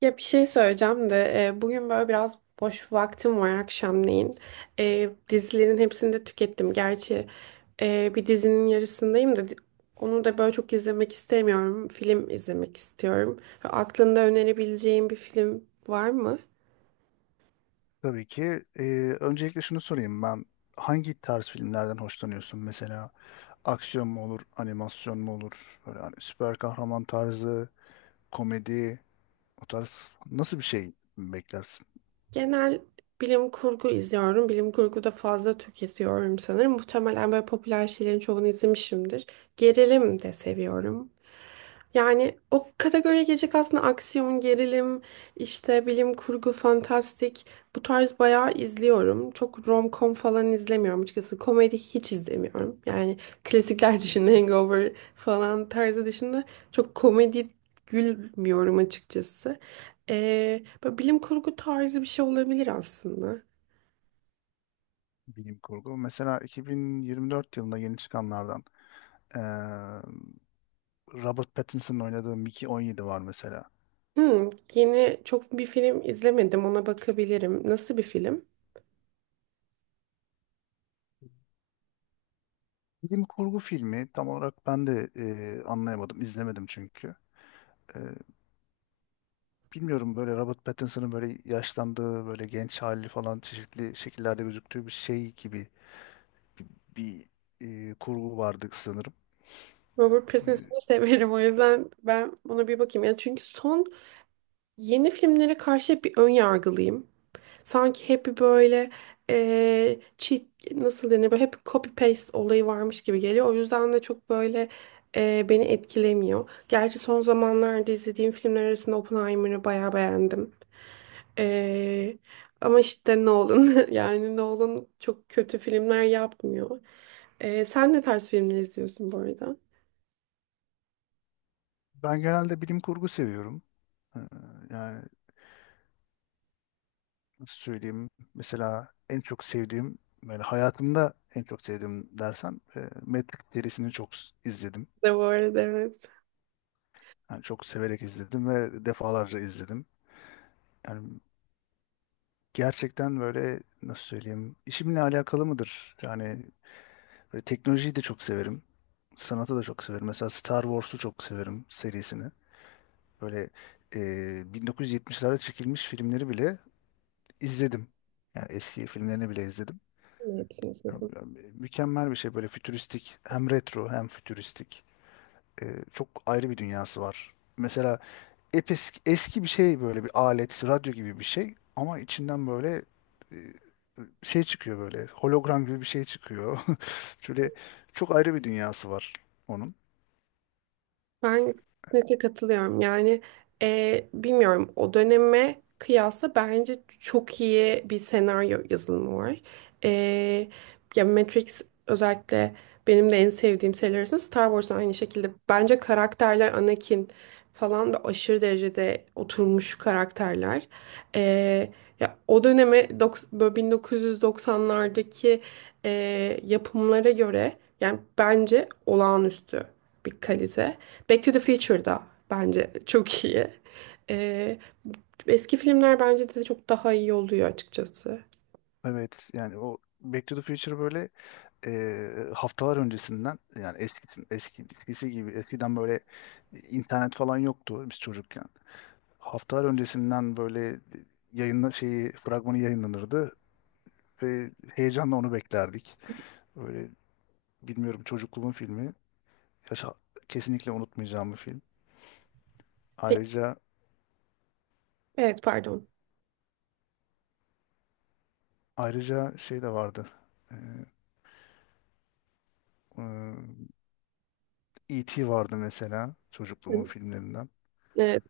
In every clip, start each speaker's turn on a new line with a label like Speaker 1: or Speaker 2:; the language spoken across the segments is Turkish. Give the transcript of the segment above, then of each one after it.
Speaker 1: Ya bir şey söyleyeceğim de bugün böyle biraz boş vaktim var akşamleyin. Dizilerin hepsini de tükettim. Gerçi bir dizinin yarısındayım da onu da böyle çok izlemek istemiyorum. Film izlemek istiyorum. Ve aklında önerebileceğim bir film var mı?
Speaker 2: Tabii ki. Öncelikle şunu sorayım ben. Hangi tarz filmlerden hoşlanıyorsun? Mesela aksiyon mu olur, animasyon mu olur? Böyle hani süper kahraman tarzı, komedi, o tarz nasıl bir şey beklersin?
Speaker 1: Genel bilim kurgu izliyorum. Bilim kurgu da fazla tüketiyorum sanırım. Muhtemelen böyle popüler şeylerin çoğunu izlemişimdir. Gerilim de seviyorum. Yani o kategoriye girecek aslında aksiyon, gerilim, işte bilim kurgu, fantastik bu tarz bayağı izliyorum. Çok rom-com falan izlemiyorum açıkçası. Komedi hiç izlemiyorum. Yani klasikler dışında Hangover falan tarzı dışında çok komedi gülmüyorum açıkçası. Böyle bilim kurgu tarzı bir şey olabilir aslında.
Speaker 2: Bilim kurgu. Mesela 2024 yılında yeni çıkanlardan ee, Robert Pattinson'ın oynadığı Mickey 17 var mesela.
Speaker 1: Hmm, yeni çok bir film izlemedim, ona bakabilirim. Nasıl bir film?
Speaker 2: Bilim kurgu filmi tam olarak ben de anlayamadım, izlemedim çünkü. Bilmiyorum, böyle Robert Pattinson'ın böyle yaşlandığı, böyle genç hali falan çeşitli şekillerde gözüktüğü bir şey gibi bir kurgu vardı sanırım.
Speaker 1: Robert
Speaker 2: E,
Speaker 1: Pattinson'ı severim, o yüzden ben buna bir bakayım. Yani çünkü son yeni filmlere karşı hep bir ön yargılıyım. Sanki hep bir böyle cheat, nasıl denir, böyle hep copy paste olayı varmış gibi geliyor. O yüzden de çok böyle beni etkilemiyor. Gerçi son zamanlarda izlediğim filmler arasında Oppenheimer'ı bayağı beğendim. Eee, Ama işte Nolan yani Nolan çok kötü filmler yapmıyor. Sen ne tarz filmler izliyorsun bu arada?
Speaker 2: Ben genelde bilim kurgu seviyorum. E, Yani nasıl söyleyeyim? Mesela en çok sevdiğim, böyle hayatımda en çok sevdiğim dersen Matrix serisini izledim.
Speaker 1: De bu arada evet.
Speaker 2: Yani çok severek izledim ve defalarca izledim. Yani gerçekten böyle nasıl söyleyeyim? İşimle alakalı mıdır? Yani böyle teknolojiyi de çok severim. Sanatı da çok severim. Mesela Star Wars'u çok severim, serisini. Böyle e, 1970'lerde çekilmiş filmleri bile izledim. Yani eski filmlerini bile izledim.
Speaker 1: Hepsini sildim.
Speaker 2: Yani mükemmel bir şey böyle, fütüristik. Hem retro hem fütüristik. E, Çok ayrı bir dünyası var. Mesela eski bir şey böyle, bir alet, radyo gibi bir şey. Ama içinden böyle e, şey çıkıyor böyle. Hologram gibi bir şey çıkıyor. Şöyle çok ayrı bir dünyası var onun.
Speaker 1: Ben kesinlikle katılıyorum. Yani bilmiyorum, o döneme kıyasla bence çok iyi bir senaryo yazılımı var. E, Ya Matrix özellikle benim de en sevdiğim seriler arasında. Star Wars aynı şekilde. Bence karakterler, Anakin falan da aşırı derecede oturmuş karakterler. E, Ya o döneme böyle 1990'lardaki e, yapımlara göre yani bence olağanüstü bir kalite. Back to the Future da bence çok iyi. Ee, Eski filmler bence de çok daha iyi oluyor açıkçası.
Speaker 2: Evet yani o Back to the Future böyle haftalar öncesinden, yani eskisi gibi, eskiden böyle internet falan yoktu biz çocukken. Haftalar öncesinden böyle şeyi, fragmanı yayınlanırdı ve heyecanla onu beklerdik. Böyle, bilmiyorum, çocukluğumun filmi. Yaşa- Kesinlikle unutmayacağım bir film.
Speaker 1: Peki,
Speaker 2: Ayrıca,
Speaker 1: evet pardon.
Speaker 2: şey de vardı. E, e, E.T. vardı mesela, çocukluğumun filmlerinden.
Speaker 1: Ee,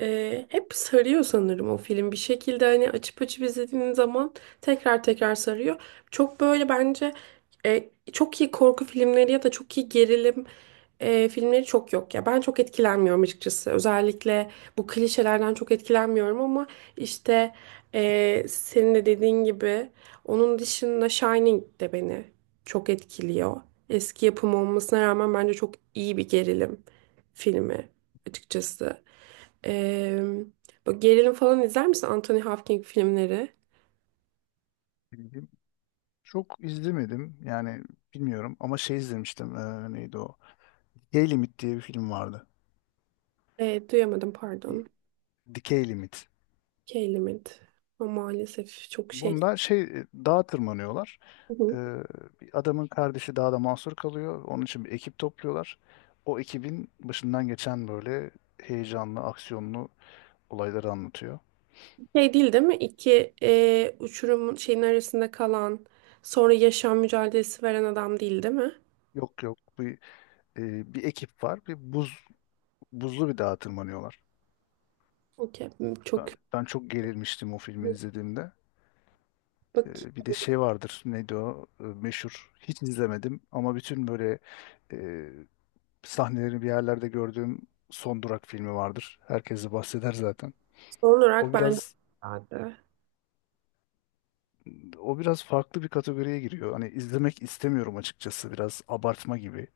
Speaker 1: Hep sarıyor sanırım o film. Bir şekilde hani açıp açıp izlediğin zaman tekrar tekrar sarıyor. Çok böyle bence çok iyi korku filmleri ya da çok iyi gerilim filmleri çok yok ya. Ben çok etkilenmiyorum açıkçası. Özellikle bu klişelerden çok etkilenmiyorum ama işte senin de dediğin gibi onun dışında Shining de beni çok etkiliyor. Eski yapım olmasına rağmen bence çok iyi bir gerilim filmi açıkçası. Ee, Bu gerilim falan izler misin? Anthony Hopkins filmleri.
Speaker 2: Çok izlemedim yani, bilmiyorum, ama şey izlemiştim, neydi o? Hey Limit diye bir film vardı.
Speaker 1: Duyamadım pardon.
Speaker 2: Dikey Limit.
Speaker 1: Keylimit. Ama maalesef çok şey.
Speaker 2: Bunda şey, dağa tırmanıyorlar.
Speaker 1: Hı hı.
Speaker 2: Eee, Bir adamın kardeşi dağda mahsur kalıyor. Onun için bir ekip topluyorlar. O ekibin başından geçen böyle heyecanlı, aksiyonlu olayları anlatıyor.
Speaker 1: Şey değil değil mi? İki uçurumun şeyin arasında kalan sonra yaşam mücadelesi veren adam değil değil mi?
Speaker 2: Yok, yok, bir ekip var. Bir buzlu bir dağa tırmanıyorlar.
Speaker 1: Okey. Çok
Speaker 2: Ben çok gerilmiştim o filmi izlediğimde.
Speaker 1: bak
Speaker 2: Bir de şey vardır, neydi o? Meşhur, hiç izlemedim ama bütün böyle e, sahnelerini bir yerlerde gördüğüm Son Durak filmi vardır. Herkes de bahseder zaten.
Speaker 1: son
Speaker 2: O
Speaker 1: olarak ben.
Speaker 2: biraz
Speaker 1: Hadi.
Speaker 2: O biraz farklı bir kategoriye giriyor. Hani izlemek istemiyorum açıkçası, biraz abartma gibi.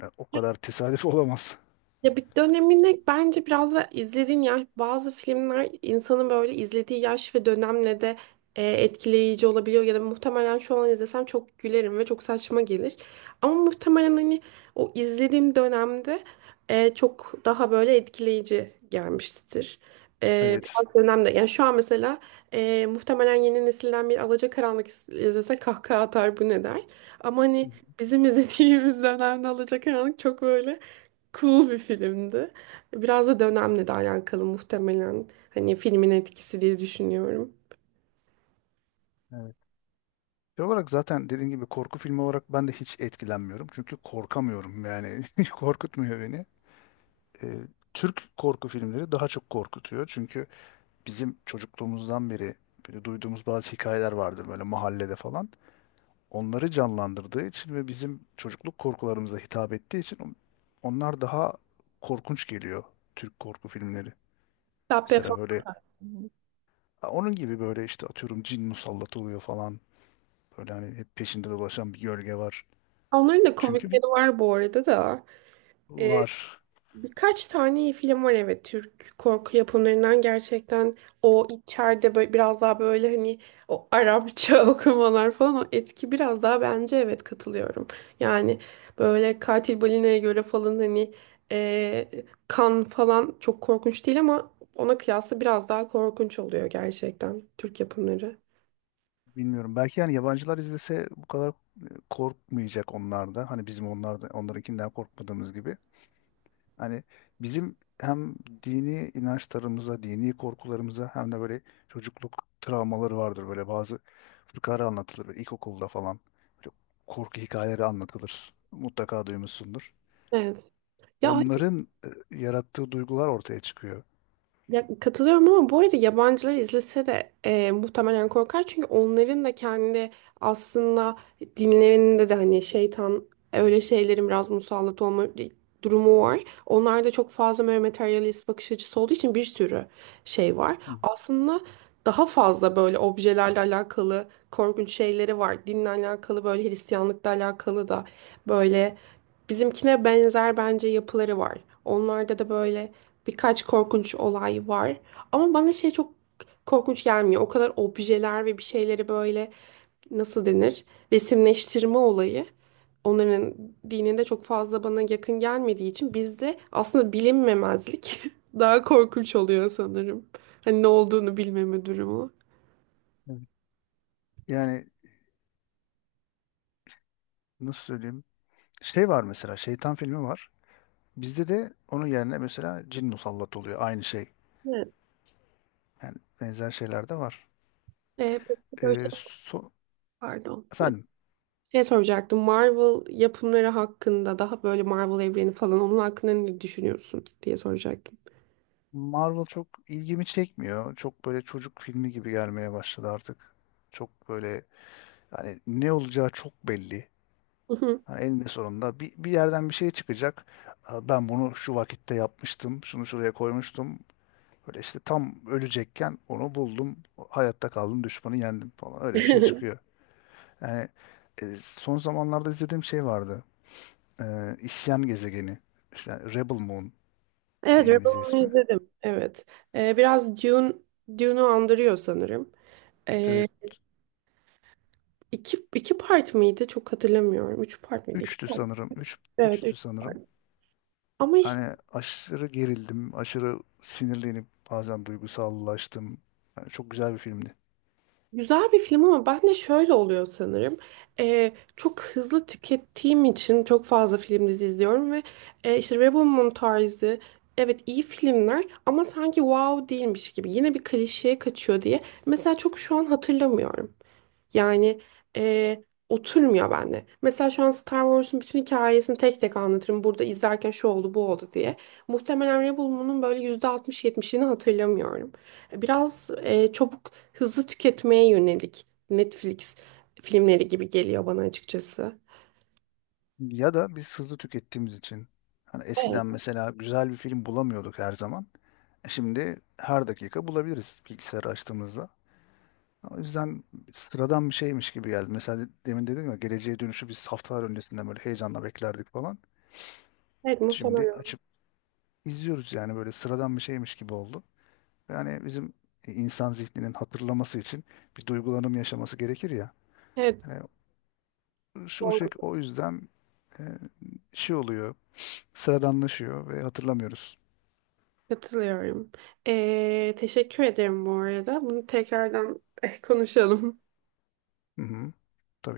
Speaker 2: Yani o kadar tesadüf olamaz.
Speaker 1: Ya bir döneminde bence biraz da izlediğin yaş, bazı filmler insanın böyle izlediği yaş ve dönemle de etkileyici olabiliyor ya da muhtemelen şu an izlesem çok gülerim ve çok saçma gelir. Ama muhtemelen hani o izlediğim dönemde çok daha böyle etkileyici gelmiştir.
Speaker 2: Evet.
Speaker 1: Biraz dönemde yani şu an mesela muhtemelen yeni nesilden bir Alacakaranlık izlese kahkaha atar, bu ne der. Ama
Speaker 2: Hı
Speaker 1: hani
Speaker 2: hı.
Speaker 1: bizim izlediğimiz dönemde Alacakaranlık çok böyle cool bir filmdi. Biraz da dönemle de alakalı muhtemelen. Hani filmin etkisi diye düşünüyorum.
Speaker 2: Evet. Şey olarak, zaten dediğim gibi, korku filmi olarak ben de hiç etkilenmiyorum. Çünkü korkamıyorum yani, korkutmuyor beni. Ee, Türk korku filmleri daha çok korkutuyor. Çünkü bizim çocukluğumuzdan beri böyle duyduğumuz bazı hikayeler vardır böyle mahallede falan. Onları canlandırdığı için ve bizim çocukluk korkularımıza hitap ettiği için onlar daha korkunç geliyor, Türk korku filmleri.
Speaker 1: Hatta
Speaker 2: Mesela böyle, ha, onun gibi böyle işte, atıyorum, cin musallat oluyor falan. Böyle hani hep peşinde dolaşan bir gölge var.
Speaker 1: onların da
Speaker 2: Çünkü
Speaker 1: komikleri
Speaker 2: bir
Speaker 1: var bu arada da. Ee,
Speaker 2: var.
Speaker 1: Birkaç tane iyi film var evet, Türk korku yapımlarından. Gerçekten o içeride böyle biraz daha böyle hani o Arapça okumalar falan, o etki biraz daha, bence evet katılıyorum. Yani böyle Katil Balina'ya göre falan hani e, kan falan çok korkunç değil ama ona kıyasla biraz daha korkunç oluyor gerçekten Türk yapımları.
Speaker 2: Bilmiyorum. Belki yani yabancılar izlese bu kadar korkmayacak onlar da. Hani bizim onlar da, onlarınkinden korkmadığımız gibi. Hani bizim hem dini inançlarımıza, dini korkularımıza hem de böyle çocukluk travmaları vardır. Böyle bazı fıkralar anlatılır böyle ilkokulda falan. Böyle korku hikayeleri anlatılır. Mutlaka duymuşsundur.
Speaker 1: Evet. Ya.
Speaker 2: Onların yarattığı duygular ortaya çıkıyor.
Speaker 1: Ya, katılıyorum ama bu arada yabancılar izlese de muhtemelen korkar. Çünkü onların da kendi aslında dinlerinde de hani şeytan, öyle şeylerin biraz musallat olma durumu var. Onlarda çok fazla böyle materyalist bakış açısı olduğu için bir sürü şey var.
Speaker 2: Hı,
Speaker 1: Aslında daha fazla böyle objelerle alakalı korkunç şeyleri var. Dinle alakalı böyle, Hristiyanlıkla alakalı da böyle bizimkine benzer bence yapıları var. Onlarda da böyle birkaç korkunç olay var. Ama bana şey çok korkunç gelmiyor. O kadar objeler ve bir şeyleri böyle nasıl denir? Resimleştirme olayı. Onların dininde çok fazla bana yakın gelmediği için, bizde aslında bilinmemezlik daha korkunç oluyor sanırım. Hani ne olduğunu bilmeme durumu.
Speaker 2: evet. Yani nasıl söyleyeyim? Şey var mesela, Şeytan filmi var. Bizde de onun yerine mesela cin musallat oluyor. Aynı şey.
Speaker 1: Evet.
Speaker 2: Yani benzer şeyler de var.
Speaker 1: Ee, peki böyle
Speaker 2: Ee,
Speaker 1: şey-
Speaker 2: so-
Speaker 1: Pardon.
Speaker 2: Efendim.
Speaker 1: Şey soracaktım. Marvel yapımları hakkında, daha böyle Marvel evreni falan, onun hakkında ne düşünüyorsun diye soracaktım.
Speaker 2: Marvel çok ilgimi çekmiyor. Çok böyle çocuk filmi gibi gelmeye başladı artık. Çok böyle, hani ne olacağı çok belli. Hani eninde sonunda bir yerden bir şey çıkacak. Ben bunu şu vakitte yapmıştım. Şunu şuraya koymuştum. Böyle işte tam ölecekken onu buldum. Hayatta kaldım. Düşmanı yendim falan. Öyle bir şey çıkıyor. Yani son zamanlarda izlediğim şey vardı. İsyan Gezegeni. İşte Rebel Moon
Speaker 1: Evet,
Speaker 2: diye İngilizce
Speaker 1: Rebel'ı
Speaker 2: ismi.
Speaker 1: izledim. Evet. Biraz Dune, Dune'u andırıyor sanırım. Ee,
Speaker 2: Evet.
Speaker 1: iki, iki part mıydı? Çok hatırlamıyorum. Üç part mıydı? İki
Speaker 2: Üçtü
Speaker 1: part.
Speaker 2: sanırım.
Speaker 1: Üç.
Speaker 2: Üç,
Speaker 1: Evet,
Speaker 2: üçtü
Speaker 1: üç part.
Speaker 2: sanırım.
Speaker 1: Ama işte
Speaker 2: Hani aşırı gerildim. Aşırı sinirlenip bazen duygusallaştım. Yani çok güzel bir filmdi.
Speaker 1: güzel bir film ama ben de şöyle oluyor sanırım. Çok hızlı tükettiğim için çok fazla film dizi izliyorum ve işte Rebel Moon tarzı, evet, iyi filmler ama sanki wow değilmiş gibi. Yine bir klişeye kaçıyor diye. Mesela çok şu an hatırlamıyorum. Yani oturmuyor bende. Mesela şu an Star Wars'un bütün hikayesini tek tek anlatırım. Burada izlerken şu oldu bu oldu diye. Muhtemelen Rebel'ımın böyle %60-70'ini hatırlamıyorum. Biraz çabuk hızlı tüketmeye yönelik Netflix filmleri gibi geliyor bana açıkçası.
Speaker 2: Ya da biz hızlı tükettiğimiz için. Hani
Speaker 1: Evet.
Speaker 2: eskiden mesela güzel bir film bulamıyorduk her zaman. Şimdi her dakika bulabiliriz bilgisayarı açtığımızda. O yüzden sıradan bir şeymiş gibi geldi. Mesela demin dedim ya, geleceğe dönüşü biz haftalar öncesinden böyle heyecanla beklerdik falan.
Speaker 1: Evet
Speaker 2: Şimdi
Speaker 1: muhtemelen.
Speaker 2: izliyoruz yani, böyle sıradan bir şeymiş gibi oldu. Yani bizim insan zihninin hatırlaması için bir duygulanım yaşaması gerekir ya.
Speaker 1: Evet
Speaker 2: Yani şu o şey
Speaker 1: doğru.
Speaker 2: o yüzden e, şey oluyor, sıradanlaşıyor ve hatırlamıyoruz.
Speaker 1: Katılıyorum. Teşekkür ederim bu arada. Bunu tekrardan konuşalım.
Speaker 2: Hı hı, tabii ki.